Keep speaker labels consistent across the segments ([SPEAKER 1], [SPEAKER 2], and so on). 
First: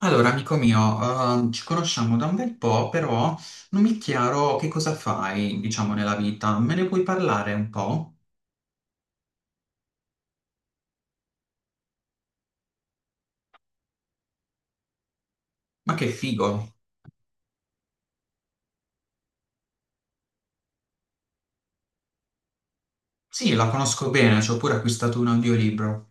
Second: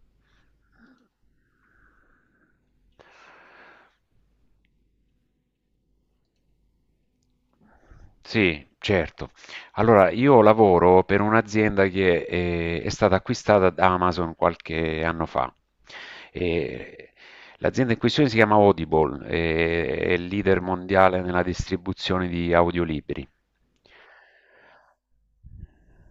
[SPEAKER 1] Allora, amico mio, ci conosciamo da un bel po', però non mi è chiaro che cosa fai, diciamo, nella vita. Me ne puoi parlare un po'?
[SPEAKER 2] Sì, certo. Allora, io lavoro per un'azienda che stata acquistata da Amazon qualche anno fa.
[SPEAKER 1] Ma che figo!
[SPEAKER 2] E l'azienda in questione si chiama Audible, è il leader mondiale nella distribuzione di audiolibri.
[SPEAKER 1] Sì, la conosco bene, ci ho pure acquistato un audiolibro.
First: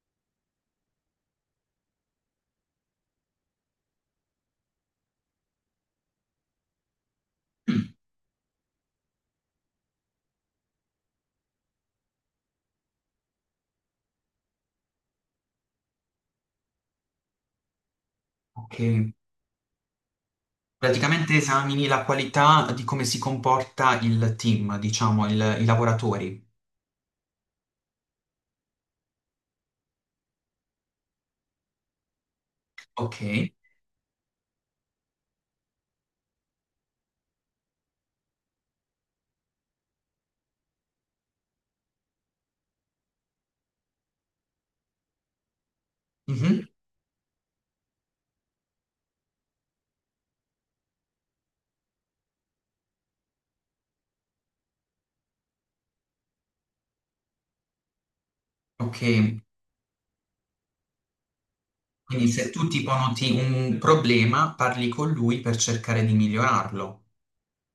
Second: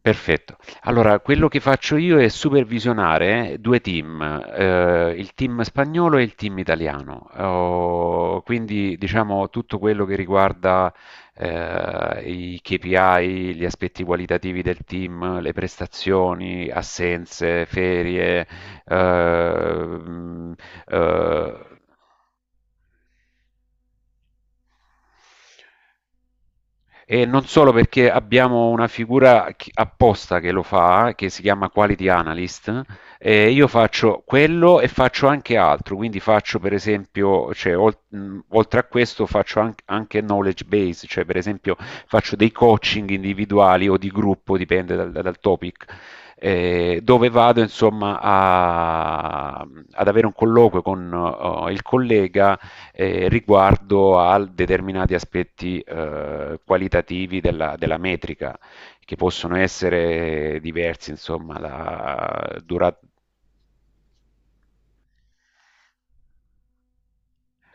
[SPEAKER 2] Perfetto. Allora, quello che faccio io è supervisionare due team, il team spagnolo e il team italiano.
[SPEAKER 1] Mm.
[SPEAKER 2] Oh, quindi, diciamo, tutto quello che riguarda i KPI, gli aspetti qualitativi del team, le prestazioni, assenze, ferie,
[SPEAKER 1] Ok.
[SPEAKER 2] eh, mm,
[SPEAKER 1] Praticamente
[SPEAKER 2] eh,
[SPEAKER 1] esamini la qualità di come si comporta il team, diciamo, i lavoratori.
[SPEAKER 2] e non solo perché abbiamo una figura apposta che lo fa, che si chiama Quality Analyst,
[SPEAKER 1] Ok.
[SPEAKER 2] e io faccio quello e faccio anche altro. Quindi faccio per esempio, cioè, oltre a questo faccio anche knowledge base. Cioè, per esempio faccio dei coaching individuali o di gruppo, dipende dal topic,
[SPEAKER 1] Mhm.
[SPEAKER 2] dove vado insomma ad avere un colloquio con il collega riguardo a determinati aspetti qualitativi della metrica,
[SPEAKER 1] Ok.
[SPEAKER 2] che possono essere diversi, insomma,
[SPEAKER 1] Quindi se tu tipo noti un problema, parli con lui per cercare di migliorarlo.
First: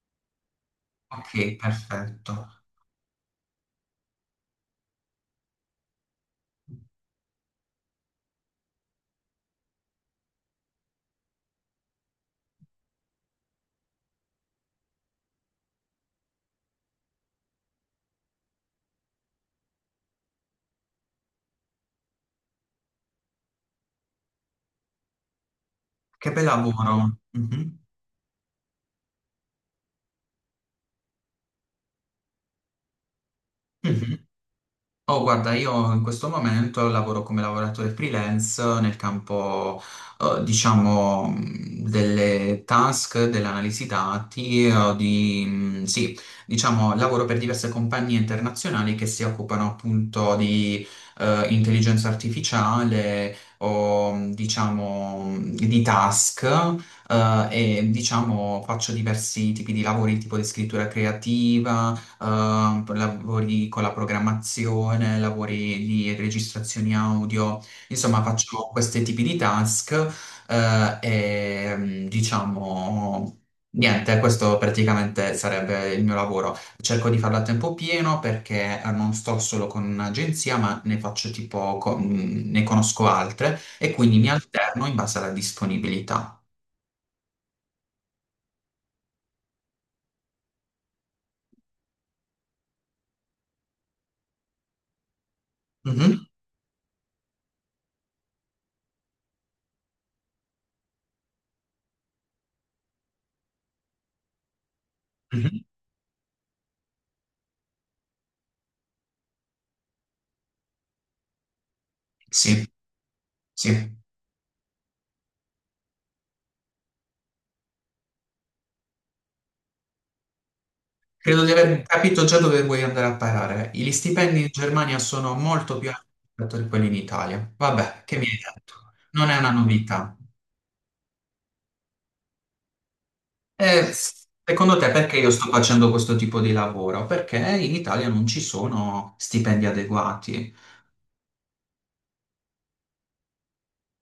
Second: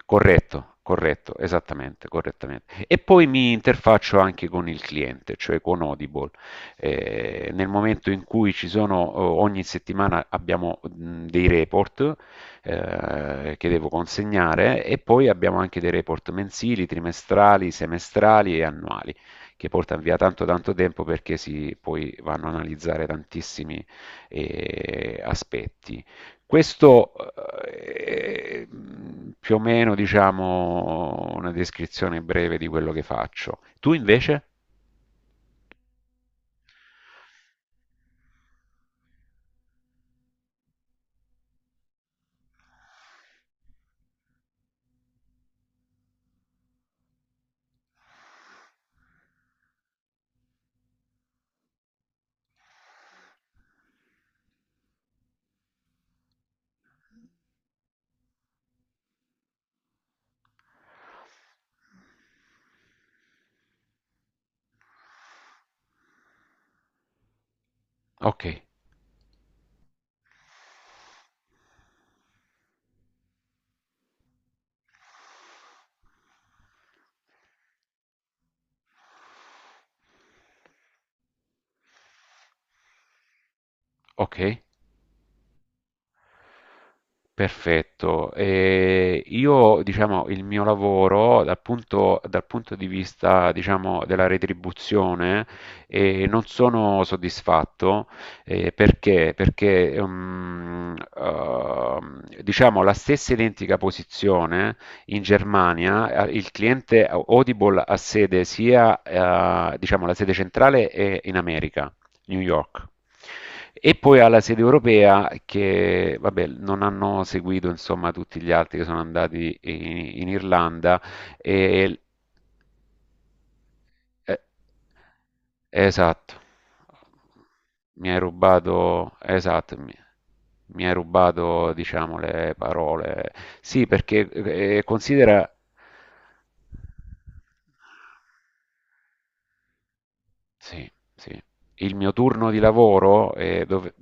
[SPEAKER 2] corretto, corretto,
[SPEAKER 1] Ok,
[SPEAKER 2] esattamente,
[SPEAKER 1] perfetto.
[SPEAKER 2] correttamente. E poi mi interfaccio anche con il cliente, cioè con Audible. Nel momento in cui ci sono, ogni settimana abbiamo dei report che devo consegnare, e poi abbiamo anche dei report mensili, trimestrali, semestrali e annuali, che portano via tanto tanto tempo perché si poi vanno a analizzare tantissimi aspetti.
[SPEAKER 1] Che bel
[SPEAKER 2] Questo
[SPEAKER 1] lavoro. Mhm.
[SPEAKER 2] è più o meno, diciamo, una descrizione breve di quello che faccio. Tu
[SPEAKER 1] Mhm.
[SPEAKER 2] invece?
[SPEAKER 1] Oh, guarda, io in questo momento lavoro come lavoratore freelance nel campo, diciamo, delle task, dell'analisi dati, di, sì, diciamo, lavoro per diverse compagnie internazionali che si occupano appunto di, intelligenza artificiale o, diciamo, di task. eh, e diciamo faccio diversi tipi di lavori, tipo di scrittura creativa, lavori con la programmazione, lavori di registrazioni audio, insomma
[SPEAKER 2] Ok,
[SPEAKER 1] faccio questi tipi di task. E diciamo niente, questo praticamente sarebbe il mio lavoro. Cerco di farlo a tempo pieno perché non sto solo con un'agenzia, ma ne faccio tipo, ne conosco altre e quindi mi
[SPEAKER 2] ok.
[SPEAKER 1] alterno in base alla disponibilità.
[SPEAKER 2] Perfetto. E io, diciamo, il mio lavoro dal punto di vista, diciamo, della retribuzione,
[SPEAKER 1] Mhm.
[SPEAKER 2] non sono soddisfatto. Perché? Perché, diciamo, la stessa identica posizione in
[SPEAKER 1] Mhm.
[SPEAKER 2] Germania, il cliente Audible ha sede sia, diciamo, la sede centrale è in America, New
[SPEAKER 1] Sì,
[SPEAKER 2] York.
[SPEAKER 1] sì.
[SPEAKER 2] E poi alla sede europea che, vabbè, non hanno seguito insomma tutti gli altri, che sono andati in Irlanda.
[SPEAKER 1] Credo di aver
[SPEAKER 2] E,
[SPEAKER 1] capito già dove vuoi andare a parare. Gli
[SPEAKER 2] eh,
[SPEAKER 1] stipendi in Germania sono molto più alti
[SPEAKER 2] esatto,
[SPEAKER 1] rispetto a quelli in Italia. Vabbè,
[SPEAKER 2] mi
[SPEAKER 1] che
[SPEAKER 2] hai
[SPEAKER 1] mi hai detto?
[SPEAKER 2] rubato,
[SPEAKER 1] Non è una
[SPEAKER 2] esatto, mi,
[SPEAKER 1] novità.
[SPEAKER 2] mi hai rubato diciamo le parole. Sì,
[SPEAKER 1] E
[SPEAKER 2] perché
[SPEAKER 1] secondo te perché io sto
[SPEAKER 2] considera.
[SPEAKER 1] facendo questo tipo di lavoro? Perché in Italia non ci sono stipendi adeguati.
[SPEAKER 2] Sì, sì. Il mio turno di lavoro è, dove-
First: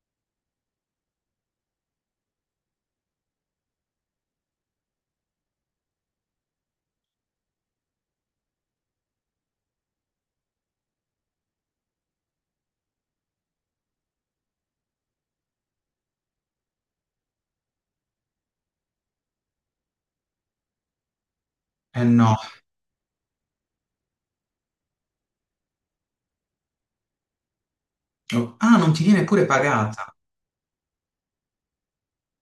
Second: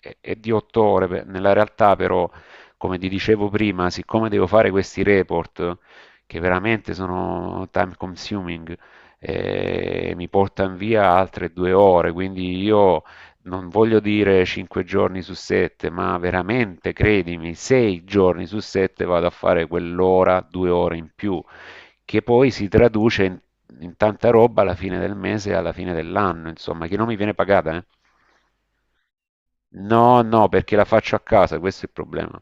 [SPEAKER 2] è- è di 8 ore, beh, nella realtà però, come ti dicevo prima, siccome devo fare questi report che veramente sono time consuming, mi portano via altre 2 ore. Quindi io non voglio dire 5 giorni su 7, ma veramente, credimi, 6 giorni su 7 vado a fare quell'ora, 2 ore in più,
[SPEAKER 1] Eh
[SPEAKER 2] che
[SPEAKER 1] no.
[SPEAKER 2] poi si traduce in tanta roba alla fine del mese e alla fine dell'anno, insomma, che non mi viene pagata, eh.
[SPEAKER 1] Ah, non ti viene pure pagata.
[SPEAKER 2] No, no, perché la faccio a casa, questo è il problema.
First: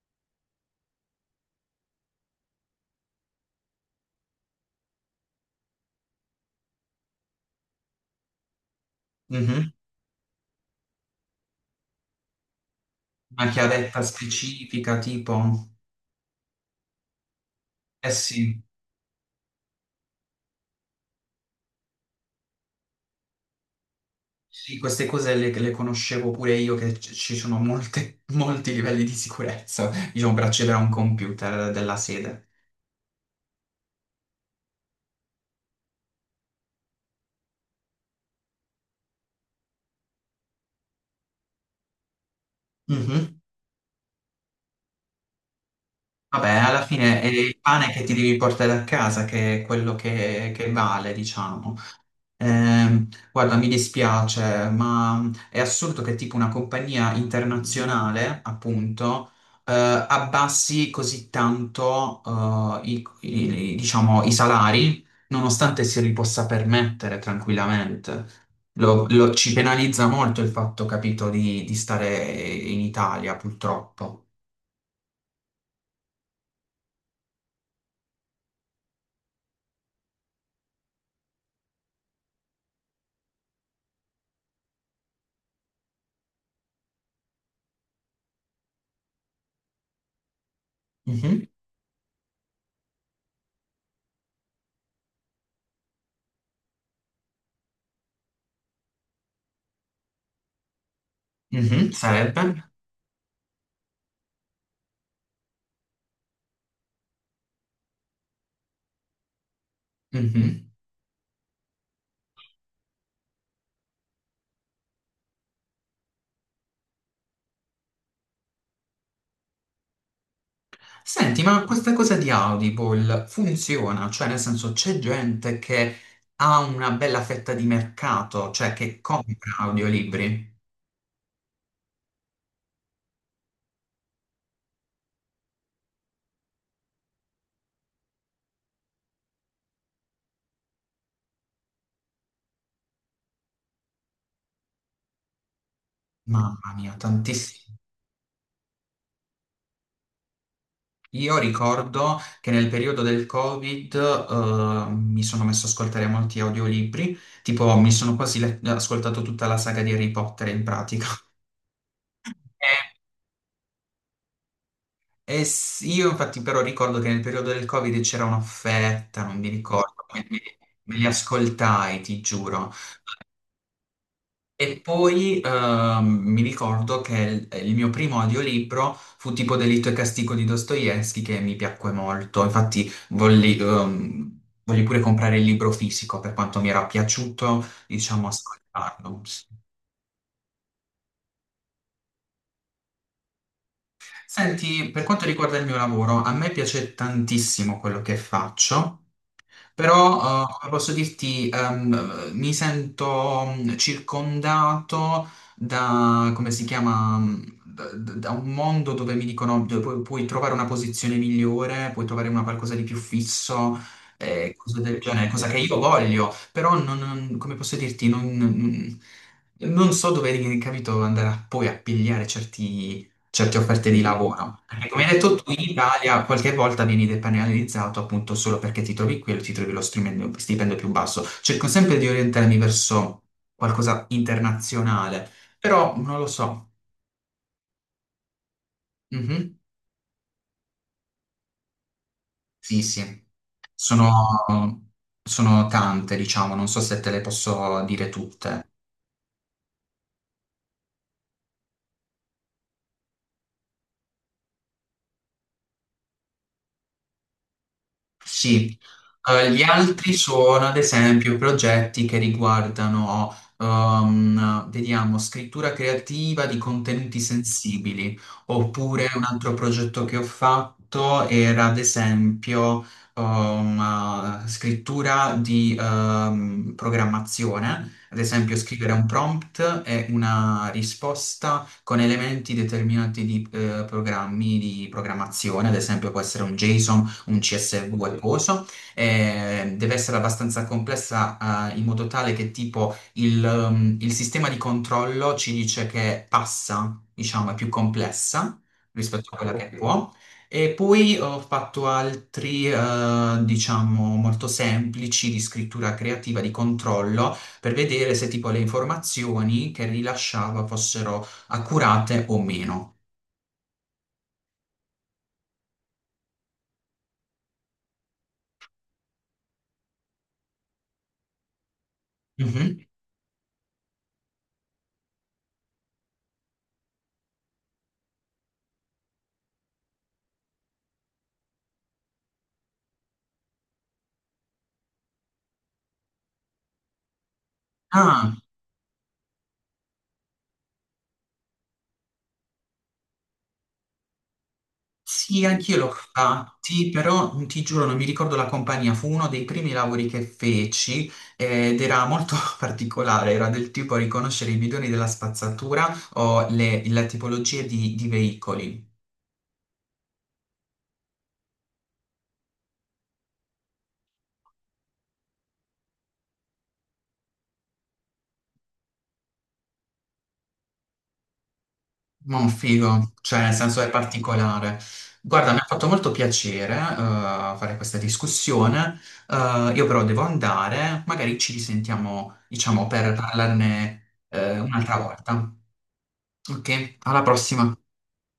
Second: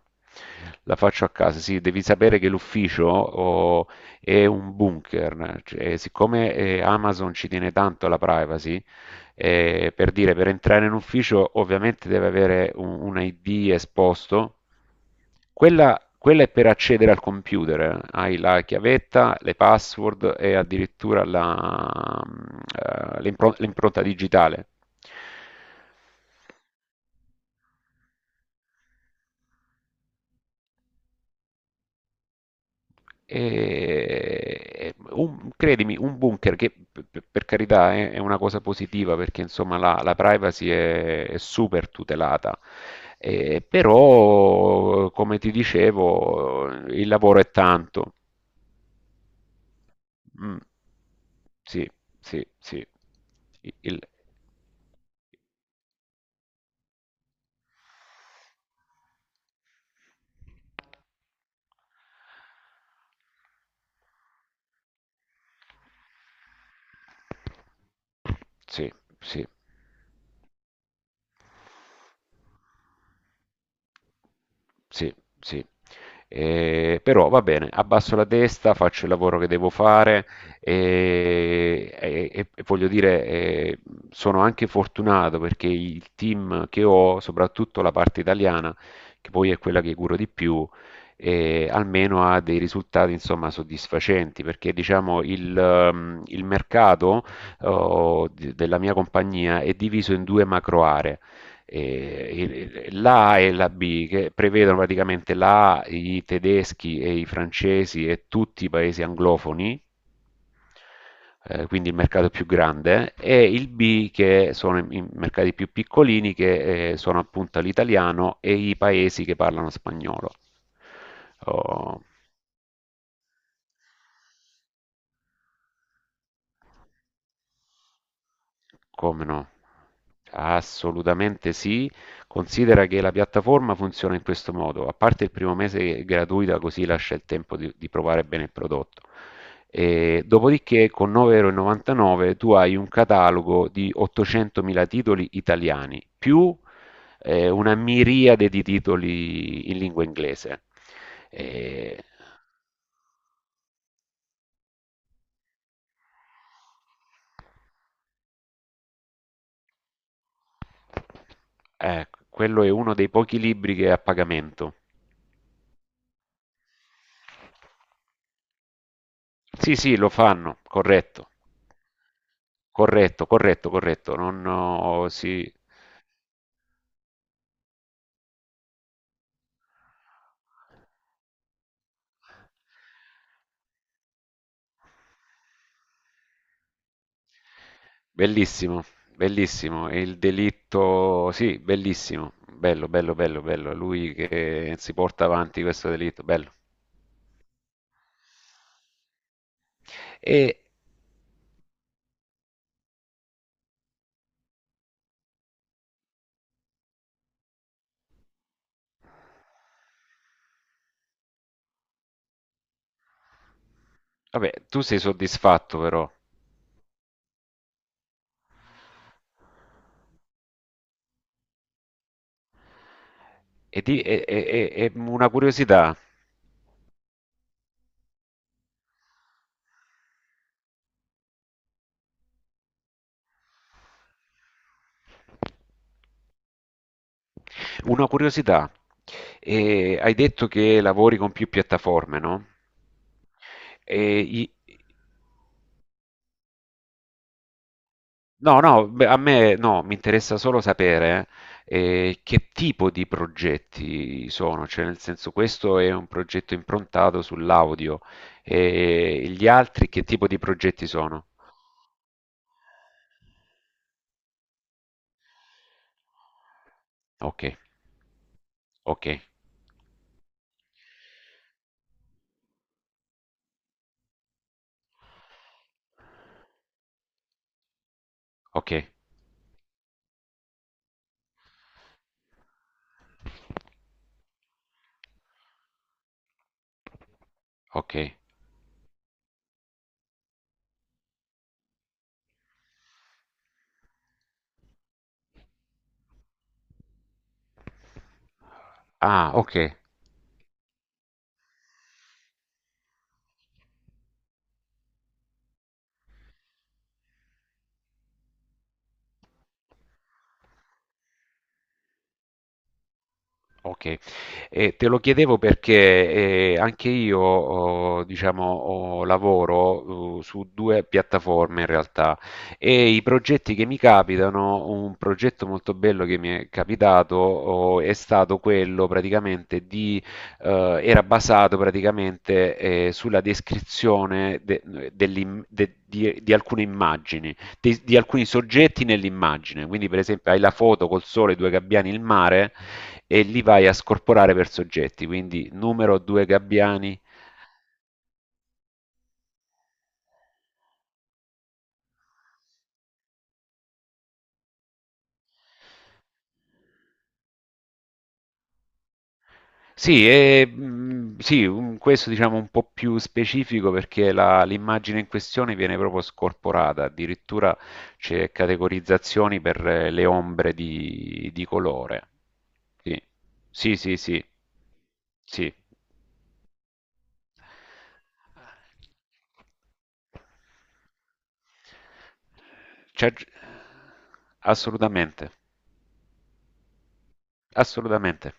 [SPEAKER 2] La faccio a casa, sì. Devi sapere che l'ufficio oh, è un bunker. Cioè, siccome Amazon ci tiene tanto alla privacy,
[SPEAKER 1] Mhm.
[SPEAKER 2] per dire, per entrare in ufficio ovviamente deve avere un
[SPEAKER 1] Una
[SPEAKER 2] ID
[SPEAKER 1] chiavetta
[SPEAKER 2] esposto.
[SPEAKER 1] specifica, tipo.
[SPEAKER 2] Quella, è per accedere al computer, eh.
[SPEAKER 1] Eh
[SPEAKER 2] Hai
[SPEAKER 1] sì.
[SPEAKER 2] la chiavetta, le password e addirittura l'impronta digitale.
[SPEAKER 1] Sì, queste cose le conoscevo pure io, che ci sono molti livelli di sicurezza, diciamo, per accedere a un computer della sede.
[SPEAKER 2] Credimi, un bunker, che per carità è una cosa positiva, perché insomma la privacy è super tutelata.
[SPEAKER 1] Mhm.
[SPEAKER 2] Però come ti
[SPEAKER 1] Vabbè,
[SPEAKER 2] dicevo
[SPEAKER 1] alla
[SPEAKER 2] il
[SPEAKER 1] fine è
[SPEAKER 2] lavoro è
[SPEAKER 1] il pane che ti
[SPEAKER 2] tanto.
[SPEAKER 1] devi portare a casa che è quello
[SPEAKER 2] Mm.
[SPEAKER 1] che vale, diciamo.
[SPEAKER 2] Sì, sì, sì.
[SPEAKER 1] Guarda, mi
[SPEAKER 2] Il-
[SPEAKER 1] dispiace, ma è assurdo che tipo una compagnia internazionale, appunto, abbassi così tanto, diciamo, i salari, nonostante si li possa permettere tranquillamente.
[SPEAKER 2] sì, sì.
[SPEAKER 1] Ci penalizza molto il fatto, capito, di stare in Italia, purtroppo.
[SPEAKER 2] Sì, sì. Però va bene, abbasso la testa, faccio il lavoro che devo fare, e voglio dire, sono anche fortunato, perché il team che ho, soprattutto la parte italiana, che poi è quella che curo di più,
[SPEAKER 1] Mhm.
[SPEAKER 2] almeno ha dei risultati insomma soddisfacenti. Perché diciamo il mercato della mia compagnia è diviso in due macro aree,
[SPEAKER 1] Mhm, sarebbe.
[SPEAKER 2] e la A e la B, che prevedono praticamente la A, i tedeschi e i francesi e tutti i paesi anglofoni,
[SPEAKER 1] Mhm.
[SPEAKER 2] quindi il mercato più grande, e il B, che sono i mercati più piccolini, che sono appunto l'italiano e i paesi che parlano spagnolo.
[SPEAKER 1] Senti, ma questa
[SPEAKER 2] Oh,
[SPEAKER 1] cosa di Audible funziona? Cioè, nel senso, c'è gente che ha una bella fetta di mercato, cioè che
[SPEAKER 2] come no?
[SPEAKER 1] compra audiolibri?
[SPEAKER 2] Assolutamente sì. Considera che la piattaforma funziona in questo modo: a parte il primo mese gratuita, così lascia il tempo di provare bene il prodotto. E dopodiché con 9,99€ tu hai un catalogo di 800.000 titoli italiani, più
[SPEAKER 1] Mamma mia,
[SPEAKER 2] una
[SPEAKER 1] tantissimi.
[SPEAKER 2] miriade di titoli in lingua inglese.
[SPEAKER 1] Io
[SPEAKER 2] E-
[SPEAKER 1] ricordo che nel periodo del Covid, mi sono messo ad ascoltare molti audiolibri, tipo mi sono quasi ascoltato tutta la saga di Harry Potter in pratica.
[SPEAKER 2] Quello è
[SPEAKER 1] E,
[SPEAKER 2] uno dei pochi libri che è a pagamento.
[SPEAKER 1] io infatti però ricordo che nel periodo del Covid c'era un'offerta, non mi
[SPEAKER 2] Sì, sì,
[SPEAKER 1] ricordo,
[SPEAKER 2] lo
[SPEAKER 1] me
[SPEAKER 2] fanno,
[SPEAKER 1] me li
[SPEAKER 2] corretto,
[SPEAKER 1] ascoltai, ti giuro.
[SPEAKER 2] corretto, corretto, corretto. Non,
[SPEAKER 1] E
[SPEAKER 2] oh,
[SPEAKER 1] poi
[SPEAKER 2] sì.
[SPEAKER 1] mi ricordo che il mio primo audiolibro fu tipo Delitto e Castigo di Dostoevsky che mi piacque molto. Infatti volli, volli pure comprare il libro fisico per quanto mi era piaciuto, diciamo,
[SPEAKER 2] Bellissimo,
[SPEAKER 1] ascoltarlo.
[SPEAKER 2] bellissimo, e il delitto, sì, bellissimo, bello, bello, bello, bello, è lui che
[SPEAKER 1] Senti,
[SPEAKER 2] si
[SPEAKER 1] per quanto
[SPEAKER 2] porta
[SPEAKER 1] riguarda
[SPEAKER 2] avanti
[SPEAKER 1] il mio
[SPEAKER 2] questo
[SPEAKER 1] lavoro,
[SPEAKER 2] delitto,
[SPEAKER 1] a me
[SPEAKER 2] bello.
[SPEAKER 1] piace tantissimo quello che faccio. Però,
[SPEAKER 2] E
[SPEAKER 1] come posso dirti, mi sento circondato da, come si chiama, da, da un mondo dove mi dicono dove puoi, trovare una posizione migliore, puoi trovare una qualcosa di più fisso,
[SPEAKER 2] vabbè, tu
[SPEAKER 1] cose
[SPEAKER 2] sei
[SPEAKER 1] del genere, cosa che io
[SPEAKER 2] soddisfatto però.
[SPEAKER 1] voglio, però non, come posso dirti, non, non so dove, capito, andare a, poi a pigliare certi certe
[SPEAKER 2] e,
[SPEAKER 1] offerte
[SPEAKER 2] di-
[SPEAKER 1] di
[SPEAKER 2] e- e-
[SPEAKER 1] lavoro.
[SPEAKER 2] e-
[SPEAKER 1] Perché
[SPEAKER 2] e
[SPEAKER 1] come hai
[SPEAKER 2] una
[SPEAKER 1] detto tu, in
[SPEAKER 2] curiosità,
[SPEAKER 1] Italia qualche volta vieni depenalizzato appunto solo perché ti trovi qui e ti trovi lo stipendio più basso. Cerco sempre di orientarmi verso qualcosa internazionale, però non lo so.
[SPEAKER 2] una curiosità:
[SPEAKER 1] Mhm.
[SPEAKER 2] E hai detto che lavori con più piattaforme, no?
[SPEAKER 1] Sì, sì,
[SPEAKER 2] E, i-
[SPEAKER 1] sono, sono tante, diciamo, non so se te le posso dire
[SPEAKER 2] No,
[SPEAKER 1] tutte.
[SPEAKER 2] no, beh, a me no, mi interessa solo sapere che tipo di progetti sono. Cioè, nel senso, questo è un progetto improntato sull'audio,
[SPEAKER 1] Sì.
[SPEAKER 2] e gli
[SPEAKER 1] Gli
[SPEAKER 2] altri che
[SPEAKER 1] altri
[SPEAKER 2] tipo di
[SPEAKER 1] sono ad
[SPEAKER 2] progetti sono?
[SPEAKER 1] esempio progetti che riguardano, vediamo, scrittura creativa di contenuti
[SPEAKER 2] Ok,
[SPEAKER 1] sensibili,
[SPEAKER 2] ok,
[SPEAKER 1] oppure un altro progetto che ho fatto era ad esempio, scrittura di, programmazione, ad esempio
[SPEAKER 2] ok,
[SPEAKER 1] scrivere un prompt e una risposta con elementi determinati di, programmi di programmazione, ad esempio può essere un JSON, un
[SPEAKER 2] ok.
[SPEAKER 1] CSV e coso, deve essere abbastanza complessa, in modo tale che tipo il sistema di controllo ci dice che passa, diciamo, è più complessa rispetto
[SPEAKER 2] Ah,
[SPEAKER 1] a quella
[SPEAKER 2] ok.
[SPEAKER 1] che può. E poi ho fatto altri, diciamo, molto semplici di scrittura creativa, di controllo, per vedere se tipo le informazioni che rilasciava fossero accurate o meno.
[SPEAKER 2] Okay. E te lo chiedevo perché, anche io ho diciamo, ho lavoro, su 2 piattaforme in realtà.
[SPEAKER 1] Mhm.
[SPEAKER 2] E i progetti che mi capitano, un progetto molto bello che mi è capitato, o è stato quello praticamente di era basato praticamente, sulla descrizione de dell'im de di alcune immagini, di alcuni
[SPEAKER 1] Ah.
[SPEAKER 2] soggetti nell'immagine. Quindi per esempio hai la foto col sole, 2 gabbiani, il mare, e li vai a scorporare per soggetti,
[SPEAKER 1] Sì,
[SPEAKER 2] quindi
[SPEAKER 1] anch'io l'ho
[SPEAKER 2] numero due
[SPEAKER 1] fatti,
[SPEAKER 2] gabbiani.
[SPEAKER 1] però ti giuro non mi ricordo la compagnia, fu uno dei primi lavori che feci ed era molto particolare, era del tipo riconoscere i bidoni della spazzatura o le tipologie di veicoli.
[SPEAKER 2] Sì, e, sì, questo diciamo un po' più specifico, perché l'immagine in questione viene proprio scorporata. Addirittura c'è categorizzazioni per le ombre di colore.
[SPEAKER 1] Ma
[SPEAKER 2] Sì,
[SPEAKER 1] figo, cioè nel
[SPEAKER 2] sì,
[SPEAKER 1] senso è
[SPEAKER 2] sì, sì,
[SPEAKER 1] particolare. Guarda,
[SPEAKER 2] sì.
[SPEAKER 1] mi ha fatto molto piacere fare questa discussione. Io però devo andare, magari ci risentiamo, diciamo, per
[SPEAKER 2] C'è-
[SPEAKER 1] parlarne un'altra
[SPEAKER 2] Assolutamente,
[SPEAKER 1] volta. Ok, alla prossima.
[SPEAKER 2] assolutamente.